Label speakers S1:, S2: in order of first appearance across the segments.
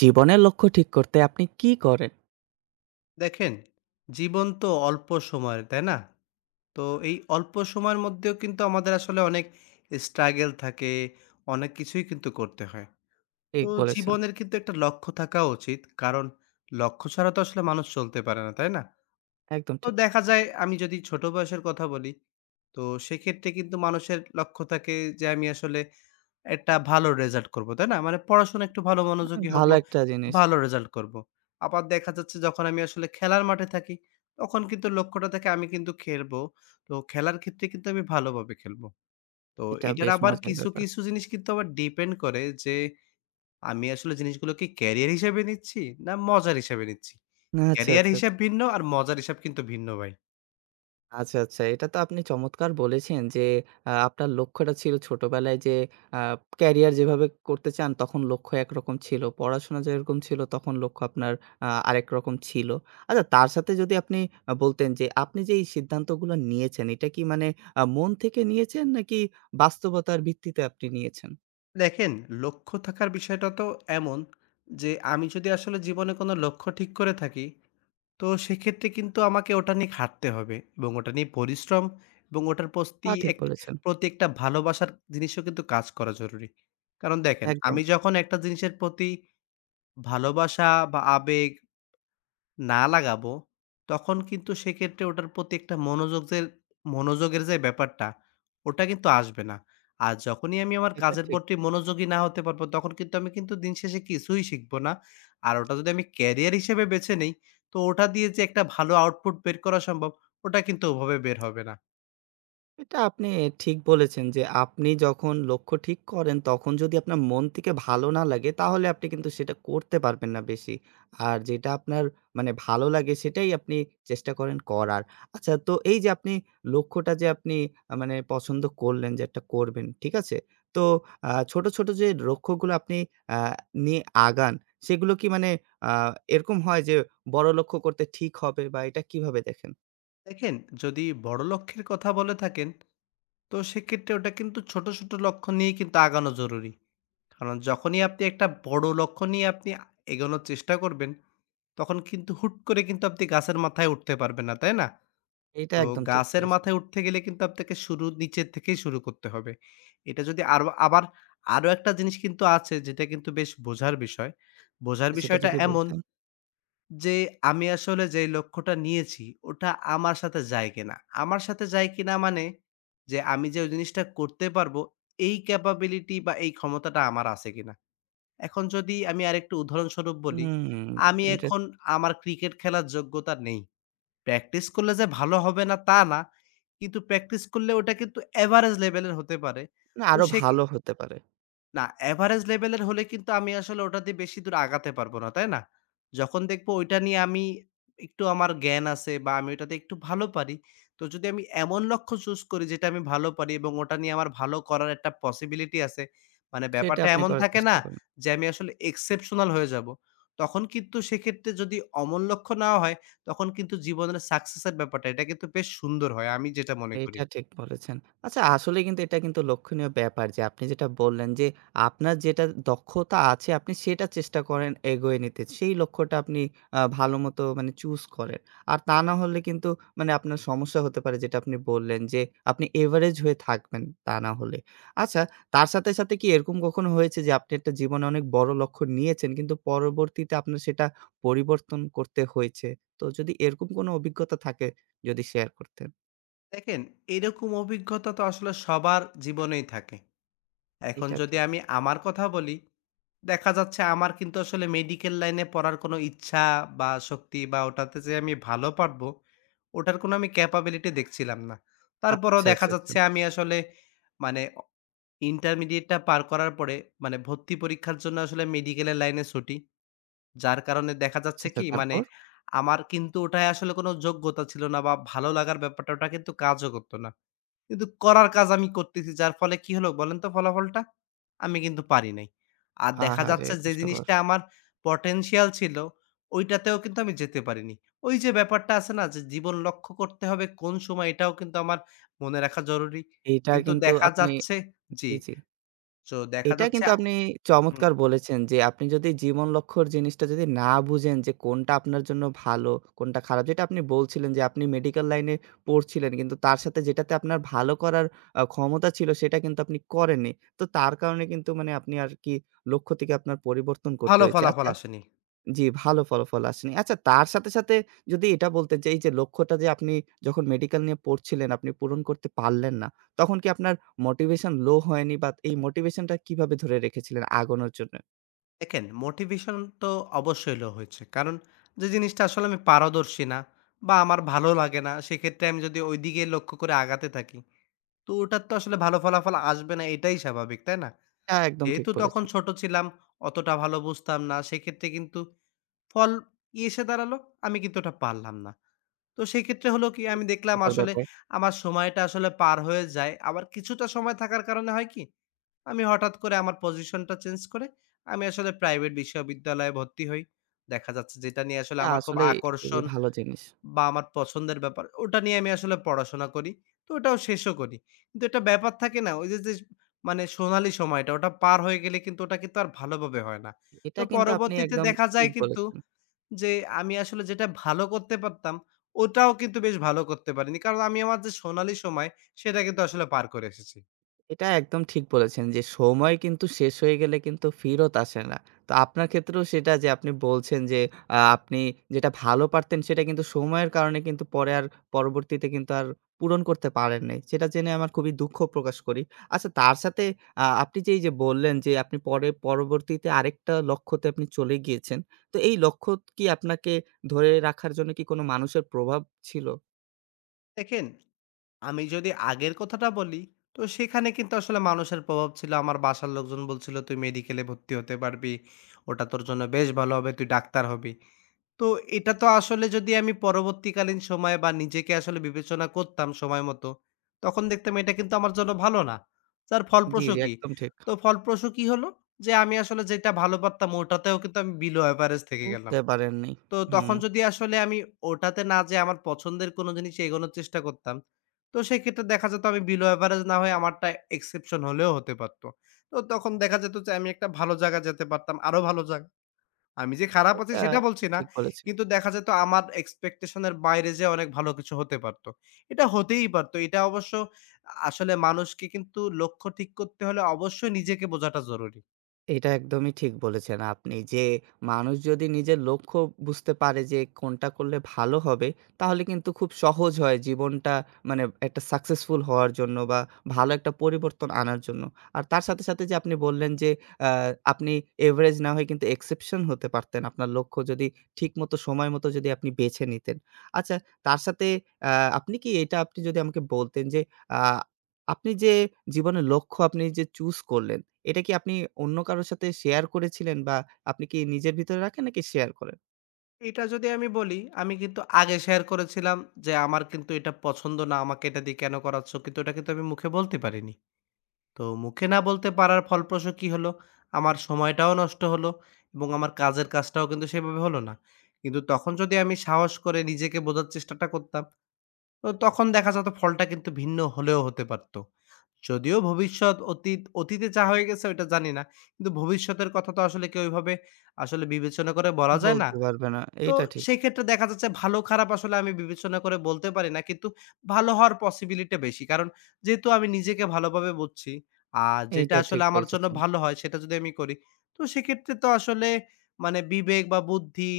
S1: জীবনের লক্ষ্য ঠিক করতে আপনি কি করেন?
S2: দেখেন, জীবন তো অল্প সময়ের, তাই না? তো এই অল্প সময়ের মধ্যেও কিন্তু আমাদের আসলে অনেক struggle থাকে, অনেক কিছুই কিন্তু করতে হয়।
S1: ঠিক
S2: তো
S1: বলেছেন।
S2: জীবনের কিন্তু একটা লক্ষ্য থাকা উচিত। কারণ লক্ষ্য ছাড়া তো আসলে মানুষ চলতে পারে না, তাই না?
S1: একদম
S2: তো
S1: ঠিক।
S2: দেখা যায় আমি যদি ছোট বয়সের কথা বলি, তো সেক্ষেত্রে কিন্তু মানুষের লক্ষ্য থাকে যে আমি আসলে একটা ভালো রেজাল্ট করব, তাই না? মানে পড়াশোনায় একটু ভালো মনোযোগী হব,
S1: ভালো একটা জিনিস।
S2: ভালো রেজাল্ট করব। আবার দেখা যাচ্ছে যখন আমি আসলে খেলার মাঠে থাকি, তখন কিন্তু লক্ষ্যটা থাকে আমি কিন্তু খেলবো। তো খেলার ক্ষেত্রে কিন্তু আমি ভালোভাবে খেলবো। তো
S1: এটা
S2: এটার
S1: বেশ
S2: আবার
S1: মজার
S2: কিছু,
S1: ব্যাপার।
S2: কিছু জিনিস কিন্তু আবার ডিপেন্ড করে যে আমি আসলে জিনিসগুলো কি ক্যারিয়ার হিসেবে নিচ্ছি না মজার হিসেবে নিচ্ছি।
S1: আচ্ছা,
S2: ক্যারিয়ার
S1: আচ্ছা,
S2: হিসাব
S1: আচ্ছা।
S2: ভিন্ন আর মজার হিসাব কিন্তু ভিন্ন ভাই।
S1: আচ্ছা, আচ্ছা। এটা তো আপনি চমৎকার বলেছেন যে আপনার লক্ষ্যটা ছিল ছোটবেলায় যে আ ক্যারিয়ার যেভাবে করতে চান তখন লক্ষ্য একরকম ছিল। পড়াশোনা যেরকম ছিল তখন লক্ষ্য আপনার আরেক রকম ছিল। আচ্ছা তার সাথে যদি আপনি বলতেন যে আপনি যে এই সিদ্ধান্তগুলো নিয়েছেন এটা কি মানে মন থেকে নিয়েছেন নাকি বাস্তবতার ভিত্তিতে আপনি নিয়েছেন?
S2: দেখেন লক্ষ্য থাকার বিষয়টা তো এমন যে আমি যদি আসলে জীবনে কোনো লক্ষ্য ঠিক করে থাকি তো সেক্ষেত্রে কিন্তু আমাকে ওটা নিয়ে খাটতে হবে এবং ওটা নিয়ে পরিশ্রম এবং ওটার প্রতি
S1: তা ঠিক
S2: এক
S1: বলেছেন।
S2: প্রতি একটা ভালোবাসার জিনিসও কিন্তু কাজ করা জরুরি। কারণ দেখেন,
S1: একদম।
S2: আমি যখন একটা জিনিসের প্রতি ভালোবাসা বা আবেগ না লাগাবো, তখন কিন্তু সেক্ষেত্রে ওটার প্রতি একটা মনোযোগ যে মনোযোগের যে ব্যাপারটা, ওটা কিন্তু আসবে না। আর যখনই আমি আমার
S1: এটা
S2: কাজের
S1: ঠিক।
S2: প্রতি মনোযোগী না হতে পারবো, তখন কিন্তু আমি কিন্তু দিন শেষে কিছুই শিখবো না। আর ওটা যদি আমি ক্যারিয়ার হিসেবে বেছে নেই, তো ওটা দিয়ে যে একটা ভালো আউটপুট বের করা সম্ভব, ওটা কিন্তু ওভাবে বের হবে না।
S1: এটা আপনি ঠিক বলেছেন যে, আপনি যখন লক্ষ্য ঠিক করেন, তখন যদি আপনার মন থেকে ভালো না লাগে, তাহলে আপনি কিন্তু সেটা করতে পারবেন না বেশি। আর যেটা আপনার মানে ভালো লাগে, সেটাই আপনি চেষ্টা করেন করার। আচ্ছা, তো এই যে আপনি লক্ষ্যটা যে আপনি মানে পছন্দ করলেন যে একটা করবেন, ঠিক আছে? তো ছোট, ছোট যে লক্ষ্যগুলো আপনি আ নিয়ে আগান, সেগুলো কি মানে আ এরকম হয় যে বড় লক্ষ্য করতে ঠিক হবে বা এটা কিভাবে দেখেন?
S2: দেখেন, যদি বড় লক্ষ্যের কথা বলে থাকেন, তো সেক্ষেত্রে ওটা কিন্তু ছোট লক্ষ্য নিয়েই কিন্তু আগানো জরুরি। কারণ যখনই আপনি একটা বড় লক্ষ্য নিয়ে আপনি এগোনোর চেষ্টা করবেন তখন কিন্তু হুট করে কিন্তু আপনি গাছের মাথায় উঠতে পারবেন না, তাই না?
S1: এটা
S2: তো
S1: একদম ঠিক
S2: গাছের
S1: বলেছেন।
S2: মাথায় উঠতে গেলে কিন্তু আপনাকে শুরু নিচের থেকেই শুরু করতে হবে। এটা যদি আরো আবার আরো একটা জিনিস কিন্তু আছে যেটা কিন্তু বেশ বোঝার বিষয়। বোঝার
S1: সেটা
S2: বিষয়টা
S1: যদি
S2: এমন
S1: বলতেন।
S2: যে আমি আসলে যে লক্ষ্যটা নিয়েছি ওটা আমার সাথে যায় কিনা? আমার সাথে যায় কিনা মানে যে আমি যে ওই জিনিসটা করতে পারবো এই ক্যাপাবিলিটি বা এই ক্ষমতাটা আমার আছে কিনা? এখন যদি আমি আরেকটু উদাহরণস্বরূপ বলি,
S1: হুম,
S2: আমি
S1: ইন্টারেস্ট
S2: এখন আমার ক্রিকেট খেলার যোগ্যতা নেই। প্র্যাকটিস করলে যে ভালো হবে না তা না। কিন্তু প্র্যাকটিস করলে ওটা কিন্তু এভারেজ লেভেলের হতে পারে।
S1: না
S2: তো
S1: আরো
S2: সেক্ষে
S1: ভালো হতে পারে।
S2: না, এভারেজ লেভেলের হলে কিন্তু আমি আসলে ওটা দিয়ে বেশি দূর আগাতে পারব না, তাই না? যখন দেখবো ওইটা নিয়ে আমি একটু আমার জ্ঞান আছে বা আমি ওটাতে একটু ভালো পারি। তো যদি আমি এমন লক্ষ্য চুজ করি যেটা আমি ভালো পারি এবং ওটা নিয়ে আমার ভালো করার একটা পসিবিলিটি আছে। মানে
S1: সেটা
S2: ব্যাপারটা
S1: আপনি
S2: এমন
S1: করার
S2: থাকে না
S1: চেষ্টা করুন।
S2: যে আমি আসলে এক্সেপশনাল হয়ে যাব। তখন কিন্তু সেক্ষেত্রে যদি অমন লক্ষ্য নেওয়া হয়, তখন কিন্তু জীবনের সাকসেসের ব্যাপারটা এটা কিন্তু বেশ সুন্দর হয় আমি যেটা মনে করি।
S1: এটা ঠিক বলেছেন। আচ্ছা আসলে কিন্তু এটা কিন্তু লক্ষণীয় ব্যাপার যে আপনি যেটা বললেন যে আপনার যেটা দক্ষতা আছে আপনি সেটা চেষ্টা করেন এগোয়ে নিতে। সেই লক্ষ্যটা আপনি ভালোমতো মানে চুজ করেন। আর তা না হলে কিন্তু মানে আপনার সমস্যা হতে পারে যেটা আপনি বললেন যে আপনি এভারেজ হয়ে থাকবেন তা না হলে। আচ্ছা তার সাথে, সাথে কি এরকম কখনো হয়েছে যে আপনি একটা জীবনে অনেক বড় লক্ষ্য নিয়েছেন কিন্তু পরবর্তীতে আপনার সেটা পরিবর্তন করতে হয়েছে? তো যদি এরকম কোনো অভিজ্ঞতা থাকে যদি শেয়ার করতেন।
S2: দেখেন, এরকম অভিজ্ঞতা তো আসলে সবার জীবনেই থাকে। এখন
S1: এটা
S2: যদি
S1: ঠিক।
S2: আমি আমার কথা বলি, দেখা যাচ্ছে আমার কিন্তু আসলে মেডিকেল লাইনে পড়ার কোনো ইচ্ছা বা শক্তি বা ওটাতে যে আমি ভালো পারবো, ওটার কোনো আমি ক্যাপাবিলিটি দেখছিলাম না। তারপরেও
S1: আচ্ছা,
S2: দেখা
S1: আচ্ছা, আচ্ছা,
S2: যাচ্ছে আমি আসলে মানে অ ইন্টারমিডিয়েটটা পার করার পরে মানে ভর্তি পরীক্ষার জন্য আসলে মেডিকেলের লাইনে ছুটি। যার কারণে দেখা
S1: আচ্ছা,
S2: যাচ্ছে
S1: আচ্ছা
S2: কি মানে
S1: তারপর?
S2: আমার কিন্তু ওটায় আসলে কোনো যোগ্যতা ছিল না বা ভালো লাগার ব্যাপারটা ওটা কিন্তু কাজও করত না। কিন্তু করার কাজ আমি করতেছি। যার ফলে কি হলো বলেন তো ফলাফলটা? আমি কিন্তু পারি নাই। আর দেখা
S1: আহারে!
S2: যাচ্ছে যে
S1: কষ্টকর।
S2: জিনিসটা আমার পটেনশিয়াল ছিল, ওইটাতেও কিন্তু আমি যেতে পারিনি। ওই যে ব্যাপারটা আছে না যে জীবন লক্ষ্য করতে হবে কোন সময় এটাও কিন্তু আমার মনে রাখা জরুরি।
S1: এইটা
S2: কিন্তু
S1: কিন্তু
S2: দেখা
S1: আপনি
S2: যাচ্ছে জি,
S1: জি, জি।
S2: তো দেখা
S1: এটা
S2: যাচ্ছে
S1: কিন্তু আপনি
S2: হুম,
S1: চমৎকার বলেছেন যে, আপনি যদি জীবন লক্ষ্যর জিনিসটা যদি না বুঝেন যে, কোনটা আপনার জন্য ভালো, কোনটা খারাপ। যেটা আপনি বলছিলেন যে, আপনি মেডিকেল লাইনে পড়ছিলেন কিন্তু তার সাথে যেটাতে আপনার ভালো করার ক্ষমতা ছিল সেটা কিন্তু আপনি করেননি। তো তার কারণে কিন্তু মানে আপনি আর কি লক্ষ্য থেকে আপনার পরিবর্তন করতে
S2: ভালো
S1: হয়েছে।
S2: ফলাফল
S1: আচ্ছা
S2: আসেনি।
S1: জি, ভালো ফলাফল আসেনি। আচ্ছা তার সাথে, সাথে যদি এটা বলতেন যে, এই যে লক্ষ্যটা যে আপনি যখন মেডিকেল নিয়ে পড়ছিলেন, আপনি পূরণ করতে পারলেন না। তখন কি আপনার মোটিভেশন লো হয়নি বা এই মোটিভেশনটা কিভাবে ধরে রেখেছিলেন আগানোর জন্য?
S2: দেখেন মোটিভেশন তো অবশ্যই লো হয়েছে। কারণ যে জিনিসটা আসলে আমি পারদর্শী না বা আমার ভালো লাগে না, সেক্ষেত্রে আমি যদি ওইদিকে লক্ষ্য করে আগাতে থাকি তো ওটার তো আসলে ভালো ফলাফল আসবে না এটাই স্বাভাবিক, তাই না?
S1: এটা একদম ঠিক
S2: যেহেতু তখন
S1: বলেছেন।
S2: ছোট ছিলাম, অতটা ভালো বুঝতাম না। সেক্ষেত্রে কিন্তু ফল কি এসে দাঁড়ালো? আমি কিন্তু ওটা পারলাম না। তো সেক্ষেত্রে হলো কি
S1: খুবই
S2: আমি দেখলাম
S1: দুঃখকর
S2: আসলে
S1: ব্যাপার।
S2: আমার সময়টা আসলে পার হয়ে যায়। আবার কিছুটা সময় থাকার কারণে হয় কি? আমি হঠাৎ করে আমার পজিশনটা চেঞ্জ করে আমি আসলে প্রাইভেট বিশ্ববিদ্যালয়ে ভর্তি হই। দেখা যাচ্ছে যেটা নিয়ে আসলে
S1: এটা
S2: আমার খুব
S1: আসলেই খুবই
S2: আকর্ষণ
S1: ভালো জিনিস।
S2: বা আমার পছন্দের ব্যাপার, ওটা নিয়ে আমি আসলে পড়াশোনা করি। তো ওটাও শেষও করি। কিন্তু একটা ব্যাপার থাকে না? ওই যে, যে মানে সোনালী সময়টা ওটা পার হয়ে গেলে কিন্তু ওটা কিন্তু আর ভালোভাবে হয় না। তো
S1: এটা কিন্তু আপনি
S2: পরবর্তীতে
S1: একদম
S2: দেখা যায়
S1: ঠিক
S2: কিন্তু
S1: বলেছেন।
S2: যে আমি আসলে যেটা ভালো করতে পারতাম, ওটাও কিন্তু বেশ ভালো করতে পারিনি। কারণ আমি আমার যে সোনালী সময় সেটা কিন্তু আসলে পার করে এসেছি।
S1: এটা একদম ঠিক বলেছেন যে সময় কিন্তু শেষ হয়ে গেলে কিন্তু ফিরত আসে না। তো আপনার ক্ষেত্রেও সেটা যে আপনি বলছেন যে আপনি যেটা ভালো পারতেন সেটা কিন্তু সময়ের কারণে কিন্তু পরে আর পরবর্তীতে কিন্তু আর পূরণ করতে পারেন নাই। সেটা জেনে আমার খুবই দুঃখ প্রকাশ করি। আচ্ছা তার সাথে আপনি যে এই যে বললেন যে আপনি পরে পরবর্তীতে আরেকটা লক্ষ্যতে আপনি চলে গিয়েছেন। তো এই লক্ষ্য কি আপনাকে ধরে রাখার জন্য কি কোনো মানুষের প্রভাব ছিল?
S2: দেখেন আমি যদি আগের কথাটা বলি, তো সেখানে কিন্তু আসলে মানুষের প্রভাব ছিল। আমার বাসার লোকজন বলছিল, "তুই মেডিকেলে ভর্তি হতে পারবি। ওটা তোর জন্য বেশ ভালো হবে। তুই ডাক্তার হবি।" তো এটা তো আসলে যদি আমি পরবর্তীকালীন সময়ে বা নিজেকে আসলে বিবেচনা করতাম সময় মতো, তখন দেখতাম এটা কিন্তু আমার জন্য ভালো না। যার
S1: জি,
S2: ফলপ্রসূ
S1: জি
S2: কি?
S1: একদম ঠিক।
S2: তো ফলপ্রসূ কি হলো? যে আমি আসলে যেটা ভালো পারতাম ওটাতেও কিন্তু আমি বিলো এভারেজ থেকে গেলাম।
S1: উঠতে পারেননি।
S2: তো
S1: হুম।
S2: তখন যদি আসলে আমি ওটাতে না যেয়ে আমার পছন্দের কোনো জিনিসে এগোনোর চেষ্টা করতাম, তো সেক্ষেত্রে দেখা যেত আমি বিলো এভারেজ না হয়ে আমারটা এক্সেপশন হলেও হতে পারত। তো তখন দেখা যেত যে আমি একটা ভালো জায়গায় যেতে পারতাম, আরো ভালো জায়গা। আমি যে খারাপ আছি
S1: এটা
S2: সেটা বলছি না।
S1: ঠিক বলেছেন।
S2: কিন্তু দেখা যেত আমার এক্সপেকটেশন এর বাইরে যেয়ে অনেক ভালো কিছু হতে পারত। এটা হতেই পারত। এটা অবশ্য আসলে মানুষকে কিন্তু লক্ষ্য ঠিক করতে হলে অবশ্যই নিজেকে বোঝাটা জরুরি।
S1: এটা একদমই ঠিক বলেছেন আপনি যে, মানুষ যদি নিজের লক্ষ্য বুঝতে পারে যে কোনটা করলে ভালো হবে, তাহলে কিন্তু খুব সহজ হয় জীবনটা মানে একটা সাকসেসফুল হওয়ার জন্য বা ভালো একটা পরিবর্তন আনার জন্য। আর তার সাথে, সাথে যে আপনি বললেন যে আ আপনি এভারেজ না হয়ে কিন্তু এক্সেপশন হতে পারতেন, আপনার লক্ষ্য যদি ঠিকমতো সময় মতো যদি আপনি বেছে নিতেন। আচ্ছা তার সাথে আ আপনি কি এটা আপনি যদি আমাকে বলতেন যে আ আপনি যে জীবনের লক্ষ্য আপনি যে চুজ করলেন এটা কি আপনি অন্য কারো সাথে শেয়ার করেছিলেন বা আপনি কি নিজের ভিতরে রাখেন নাকি শেয়ার করেন?
S2: এটা যদি আমি বলি, আমি কিন্তু আগে শেয়ার করেছিলাম যে, "আমার কিন্তু এটা পছন্দ না, আমাকে এটা দিয়ে কেন করাচ্ছ?" কিন্তু ওটা কিন্তু আমি মুখে বলতে পারিনি। তো মুখে না বলতে পারার ফলপ্রসূ কি হলো? আমার সময়টাও নষ্ট হলো এবং আমার কাজের কাজটাও কিন্তু সেভাবে হলো না। কিন্তু তখন যদি আমি সাহস করে নিজেকে বোঝার চেষ্টাটা করতাম, তো তখন দেখা যেত ফলটা কিন্তু ভিন্ন হলেও হতে পারত। যদিও ভবিষ্যৎ অতীত অতীতে যা হয়ে গেছে ওইটা জানি না। কিন্তু ভবিষ্যতের কথা তো আসলে কেউ ওইভাবে আসলে বিবেচনা করে বলা যায় না।
S1: বলতে পারবে না।
S2: তো
S1: এইটা ঠিক,
S2: সেক্ষেত্রে দেখা যাচ্ছে ভালো খারাপ আসলে আমি বিবেচনা করে বলতে পারি না। কিন্তু ভালো হওয়ার পসিবিলিটি বেশি। কারণ যেহেতু আমি নিজেকে ভালোভাবে বুঝছি। আর যেটা
S1: এইটা
S2: আসলে
S1: ঠিক
S2: আমার জন্য
S1: বলতেছেন।
S2: ভালো হয় সেটা যদি আমি করি, তো সেক্ষেত্রে তো আসলে মানে বিবেক বা বুদ্ধি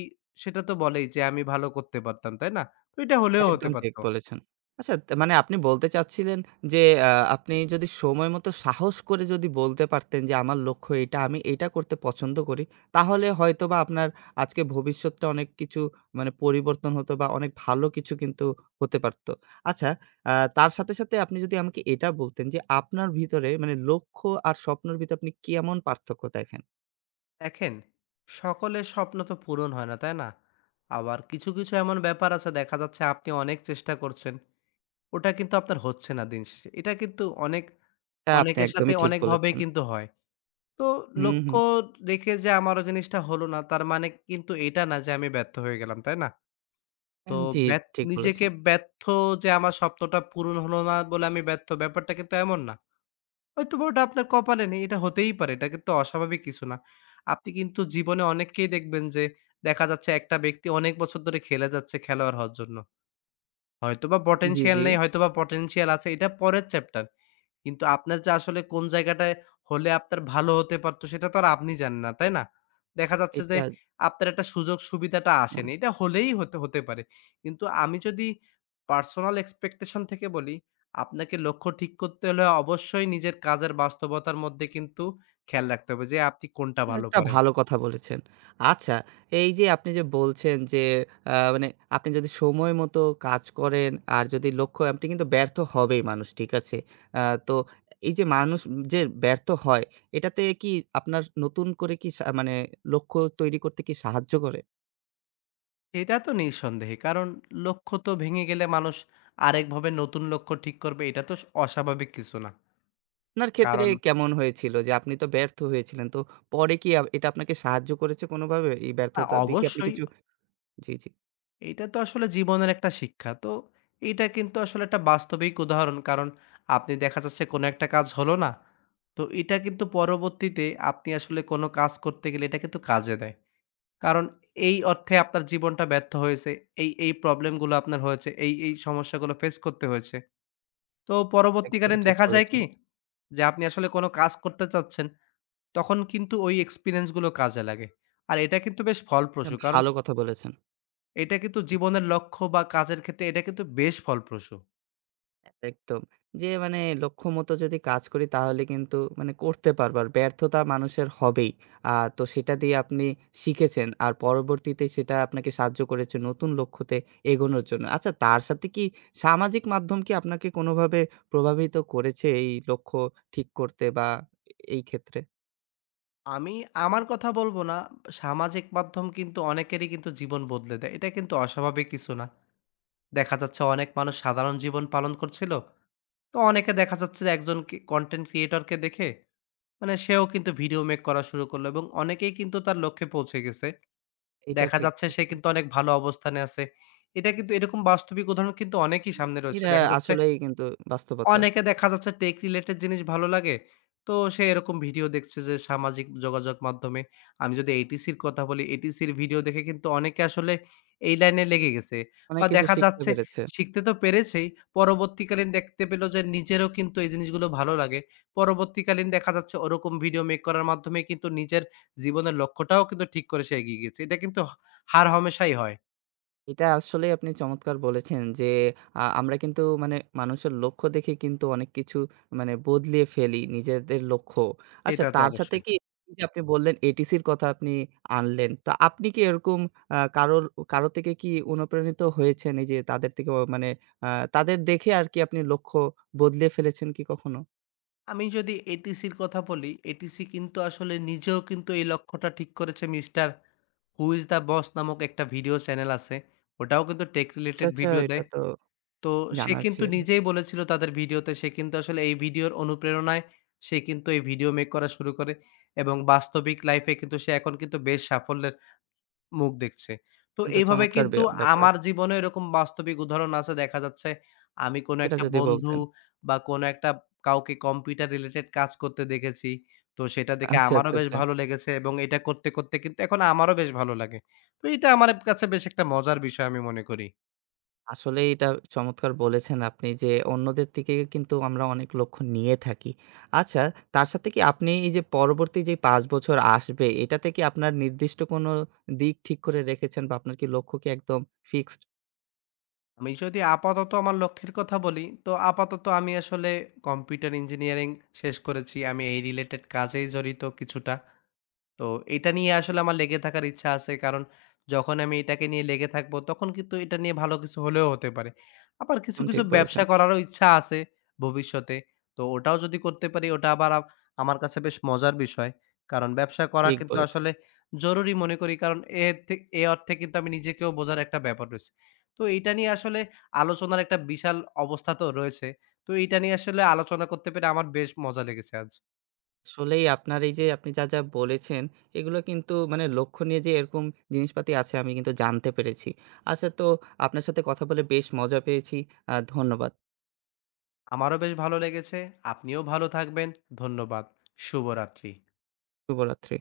S2: সেটা তো বলেই যে আমি ভালো করতে পারতাম, তাই না? তো এটা হলেও হতে
S1: একদম ঠিক
S2: পারত।
S1: বলেছেন। আচ্ছা তা মানে আপনি বলতে চাচ্ছিলেন যে আ আপনি যদি সময় মতো সাহস করে যদি বলতে পারতেন যে আমার লক্ষ্য এটা, আমি এটা করতে পছন্দ করি, তাহলে হয়তোবা আপনার আজকে ভবিষ্যৎটা অনেক কিছু মানে পরিবর্তন হতো বা অনেক ভালো কিছু কিন্তু হতে পারত। আচ্ছা তার সাথে, সাথে আপনি যদি আমাকে এটা বলতেন যে আপনার ভিতরে মানে লক্ষ্য আর স্বপ্নের ভিতরে আপনি কেমন পার্থক্য দেখেন?
S2: দেখেন, সকলের স্বপ্ন তো পূরণ হয় না, তাই না? আবার কিছু এমন ব্যাপার আছে দেখা যাচ্ছে আপনি অনেক চেষ্টা করছেন। ওটা কিন্তু আপনার হচ্ছে না দিন শেষে। এটা কিন্তু অনেক
S1: এটা আপনি
S2: অনেকের সাথে
S1: একদমই ঠিক
S2: অনেকভাবেই
S1: বলেছেন।
S2: কিন্তু হয়। তো
S1: হুম, হুম।
S2: লক্ষ্য রেখে যে আমারও জিনিসটা হলো না, তার মানে কিন্তু এটা না যে আমি ব্যর্থ হয়ে গেলাম, তাই না? তো
S1: জি,
S2: ব্যা
S1: ঠিক
S2: নিজেকে
S1: বলেছেন।
S2: ব্যর্থ যে আমার স্বপ্নটা পূরণ হলো না বলে আমি ব্যর্থ, ব্যাপারটা কিন্তু এমন না। হয়তোবা ওটা আপনার কপালে নেই, এটা হতেই পারে। এটা কিন্তু অস্বাভাবিক কিছু না। আপনি কিন্তু জীবনে অনেককেই দেখবেন যে দেখা যাচ্ছে একটা ব্যক্তি অনেক বছর ধরে খেলে যাচ্ছে খেলোয়াড় হওয়ার জন্য। হয়তোবা
S1: জি,
S2: পটেনশিয়াল
S1: জি।
S2: নেই, হয়তোবা পটেনশিয়াল আছে, এটা পরের চ্যাপ্টার। কিন্তু আপনার যে আসলে কোন জায়গাটায় হলে আপনার ভালো হতে পারতো সেটা তো আর আপনি জানেন না, তাই না? দেখা যাচ্ছে যে
S1: এটা
S2: আপনার একটা সুযোগ-সুবিধাটা আসেনি। এটা হলেই হতে হতে পারে। কিন্তু আমি যদি পার্সোনাল এক্সপেকটেশন থেকে বলি, আপনাকে লক্ষ্য ঠিক করতে হলে অবশ্যই নিজের কাজের বাস্তবতার মধ্যে কিন্তু খেয়াল রাখতে হবে যে আপনি কোনটা ভালো
S1: একটা
S2: পারেন।
S1: ভালো কথা বলেছেন। আচ্ছা, এই যে আপনি যে বলছেন যে মানে আপনি যদি সময় মতো কাজ করেন আর যদি লক্ষ্য আপনি কিন্তু ব্যর্থ হবেই মানুষ, ঠিক আছে? আ তো এই যে মানুষ যে ব্যর্থ হয়, এটাতে কি আপনার নতুন করে কি মানে লক্ষ্য তৈরি করতে কি সাহায্য করে?
S2: এটা তো নিঃসন্দেহে। কারণ লক্ষ্য তো ভেঙে গেলে মানুষ আরেকভাবে নতুন লক্ষ্য ঠিক করবে এটা তো অস্বাভাবিক কিছু না।
S1: আপনার ক্ষেত্রে
S2: কারণ
S1: কেমন হয়েছিল যে আপনি তো ব্যর্থ হয়েছিলেন। তো পরে কি এটা আপনাকে সাহায্য করেছে কোনোভাবে? এই ব্যর্থতা দিয়ে কি আপনি
S2: অবশ্যই
S1: কিছু জি, জি।
S2: এইটা তো আসলে জীবনের একটা শিক্ষা। তো এইটা কিন্তু আসলে একটা বাস্তবিক উদাহরণ। কারণ আপনি দেখা যাচ্ছে কোনো একটা কাজ হলো না। তো এটা কিন্তু পরবর্তীতে আপনি আসলে কোনো কাজ করতে গেলে এটা কিন্তু কাজে দেয়। কারণ এই অর্থে আপনার জীবনটা ব্যর্থ হয়েছে। এই প্রবলেম গুলো আপনার হয়েছে। এই সমস্যাগুলো ফেস করতে হয়েছে। তো
S1: একদম
S2: পরবর্তীকালীন
S1: ঠিক
S2: দেখা যায়
S1: বলেছেন।
S2: কি? যে আপনি আসলে কোনো কাজ করতে চাচ্ছেন, তখন কিন্তু ওই এক্সপেরিয়েন্স গুলো কাজে লাগে। আর এটা কিন্তু বেশ
S1: এটা
S2: ফলপ্রসূ। কারণ
S1: ভালো কথা বলেছেন।
S2: এটা কিন্তু জীবনের লক্ষ্য বা কাজের ক্ষেত্রে এটা কিন্তু বেশ ফলপ্রসূ।
S1: একদম। যে মানে লক্ষ্যমত যদি কাজ করি তাহলে কিন্তু মানে করতে পারবো। আর ব্যর্থতা মানুষের হবেই। আ তো সেটা দিয়ে আপনি শিখেছেন। আর পরবর্তীতে সেটা আপনাকে সাহায্য করেছে নতুন লক্ষ্যতে এগোনোর জন্য। আচ্ছা তার সাথে কি সামাজিক মাধ্যম কি আপনাকে কোনোভাবে প্রভাবিত করেছে এই লক্ষ্য ঠিক করতে বা এই ক্ষেত্রে?
S2: আমি আমার কথা বলব না, সামাজিক মাধ্যম কিন্তু অনেকেরই কিন্তু জীবন বদলে দেয়। এটা কিন্তু অস্বাভাবিক কিছু না। দেখা যাচ্ছে অনেক মানুষ সাধারণ জীবন পালন করছিল। তো অনেকে দেখা যাচ্ছে যে একজন কি কনটেন্ট ক্রিয়েটর কে দেখে মানে সেও কিন্তু ভিডিও মেক করা শুরু করলো এবং অনেকেই কিন্তু তার লক্ষ্যে পৌঁছে গেছে।
S1: এটা
S2: দেখা
S1: ঠিক
S2: যাচ্ছে সে
S1: বলছেন।
S2: কিন্তু অনেক ভালো অবস্থানে আছে। এটা কিন্তু এরকম বাস্তবিক উদাহরণ কিন্তু অনেকই সামনে রয়েছে।
S1: এটা
S2: দেখা যাচ্ছে
S1: আসলেই কিন্তু বাস্তবতা।
S2: অনেকে দেখা যাচ্ছে টেক রিলেটেড জিনিস ভালো লাগে। তো সে এরকম ভিডিও দেখছে যে সামাজিক যোগাযোগ মাধ্যমে। আমি যদি এটিসির কথা বলি, এটিসির ভিডিও দেখে কিন্তু অনেকে আসলে এই লাইনে লেগে গেছে। বা
S1: অনেক কিছু
S2: দেখা
S1: শিখতে
S2: যাচ্ছে
S1: পেরেছে।
S2: শিখতে তো পেরেছেই, পরবর্তীকালীন দেখতে পেল যে নিজেরও কিন্তু এই জিনিসগুলো ভালো লাগে। পরবর্তীকালীন দেখা যাচ্ছে ওরকম ভিডিও মেক করার মাধ্যমে কিন্তু নিজের জীবনের লক্ষ্যটাও কিন্তু ঠিক করে সে এগিয়ে গিয়েছে। এটা কিন্তু হ হার হামেশাই হয়।
S1: এটা আসলেই আপনি চমৎকার বলেছেন যে, আমরা কিন্তু মানে মানুষের লক্ষ্য দেখে কিন্তু অনেক কিছু মানে বদলিয়ে ফেলি নিজেদের লক্ষ্য। আচ্ছা
S2: এটা তো
S1: তার সাথে
S2: অবশ্যই।
S1: কি এই যে আপনি বললেন এটিসির কথা আপনি আনলেন। তো আপনি কি এরকম কারোর কারো থেকে কি অনুপ্রাণিত হয়েছেন? এই যে তাদের থেকে মানে আ তাদের দেখে আর কি আপনি লক্ষ্য বদলে ফেলেছেন কি কখনো?
S2: আমি যদি এটিসির কথা বলি, এটিসি কিন্তু আসলে নিজেও কিন্তু এই লক্ষ্যটা ঠিক করেছে। Mister who is the boss নামক একটা ভিডিও চ্যানেল আছে। ওটাও কিন্তু টেক
S1: আচ্ছা,
S2: রিলেটেড
S1: আচ্ছা
S2: ভিডিও
S1: এটা
S2: দেয়।
S1: তো
S2: তো সে
S1: জানার
S2: কিন্তু
S1: ছিল।
S2: নিজেই বলেছিল তাদের ভিডিওতে সে কিন্তু আসলে এই ভিডিওর অনুপ্রেরণায় সে কিন্তু এই ভিডিও মেক করা শুরু করে এবং বাস্তবিক লাইফে কিন্তু সে এখন কিন্তু বেশ সাফল্যের মুখ দেখছে। তো
S1: কিন্তু
S2: এভাবে
S1: চমৎকার
S2: কিন্তু
S1: ব্যাপার।
S2: আমার জীবনে এরকম বাস্তবিক উদাহরণ আছে। দেখা যাচ্ছে আমি কোনো
S1: এটা
S2: একটা
S1: যদি
S2: বন্ধু
S1: বলতেন।
S2: বা কোনো একটা কাউকে কম্পিউটার রিলেটেড কাজ করতে দেখেছি। তো সেটা দেখে
S1: আচ্ছা,
S2: আমারও
S1: আচ্ছা,
S2: বেশ
S1: আচ্ছা।
S2: ভালো লেগেছে এবং এটা করতে, করতে কিন্তু এখন আমারও বেশ ভালো লাগে। তো এটা আমার কাছে বেশ একটা মজার বিষয় আমি মনে করি।
S1: আসলে এটা চমৎকার বলেছেন আপনি যে অন্যদের থেকে কিন্তু আমরা অনেক লক্ষ্য নিয়ে থাকি। আচ্ছা তার সাথে কি আপনি এই যে পরবর্তী যে ৫ বছর আসবে এটাতে কি আপনার নির্দিষ্ট কোনো দিক ঠিক করে রেখেছেন বা আপনার কি লক্ষ্য কি একদম ফিক্সড?
S2: আমি যদি আপাতত আমার লক্ষ্যের কথা বলি, তো আপাতত আমি আসলে কম্পিউটার ইঞ্জিনিয়ারিং শেষ করেছি। আমি এই রিলেটেড কাজেই জড়িত কিছুটা। তো এটা নিয়ে আসলে আমার লেগে থাকার ইচ্ছা আছে। কারণ যখন আমি এটাকে নিয়ে লেগে থাকবো, তখন কিন্তু এটা নিয়ে ভালো কিছু হলেও হতে পারে। আবার কিছু,
S1: একদম
S2: কিছু
S1: ঠিক
S2: ব্যবসা
S1: বলেছেন,
S2: করারও ইচ্ছা আছে ভবিষ্যতে। তো ওটাও যদি করতে পারি, ওটা আবার আমার কাছে বেশ মজার বিষয়। কারণ ব্যবসা করা
S1: ঠিক
S2: কিন্তু
S1: বলেছেন।
S2: আসলে জরুরি মনে করি। কারণ এর থে এ অর্থে কিন্তু আমি নিজেকেও বোঝার একটা ব্যাপার রয়েছে। তো এইটা নিয়ে আসলে আলোচনার একটা বিশাল অবস্থা তো রয়েছে। তো এইটা নিয়ে আসলে আলোচনা করতে পেরে আমার বেশ মজা লেগেছে আজ।
S1: আসলেই আপনার এই যে আপনি যা, যা বলেছেন এগুলো কিন্তু মানে লক্ষ্য নিয়ে যে এরকম জিনিসপাতি আছে আমি কিন্তু জানতে পেরেছি। আচ্ছা তো আপনার সাথে কথা বলে বেশ মজা পেয়েছি। ধন্যবাদ।
S2: আমারও বেশ ভালো লেগেছে। আপনিও ভালো থাকবেন। ধন্যবাদ। শুভরাত্রি।
S1: শুভরাত্রি।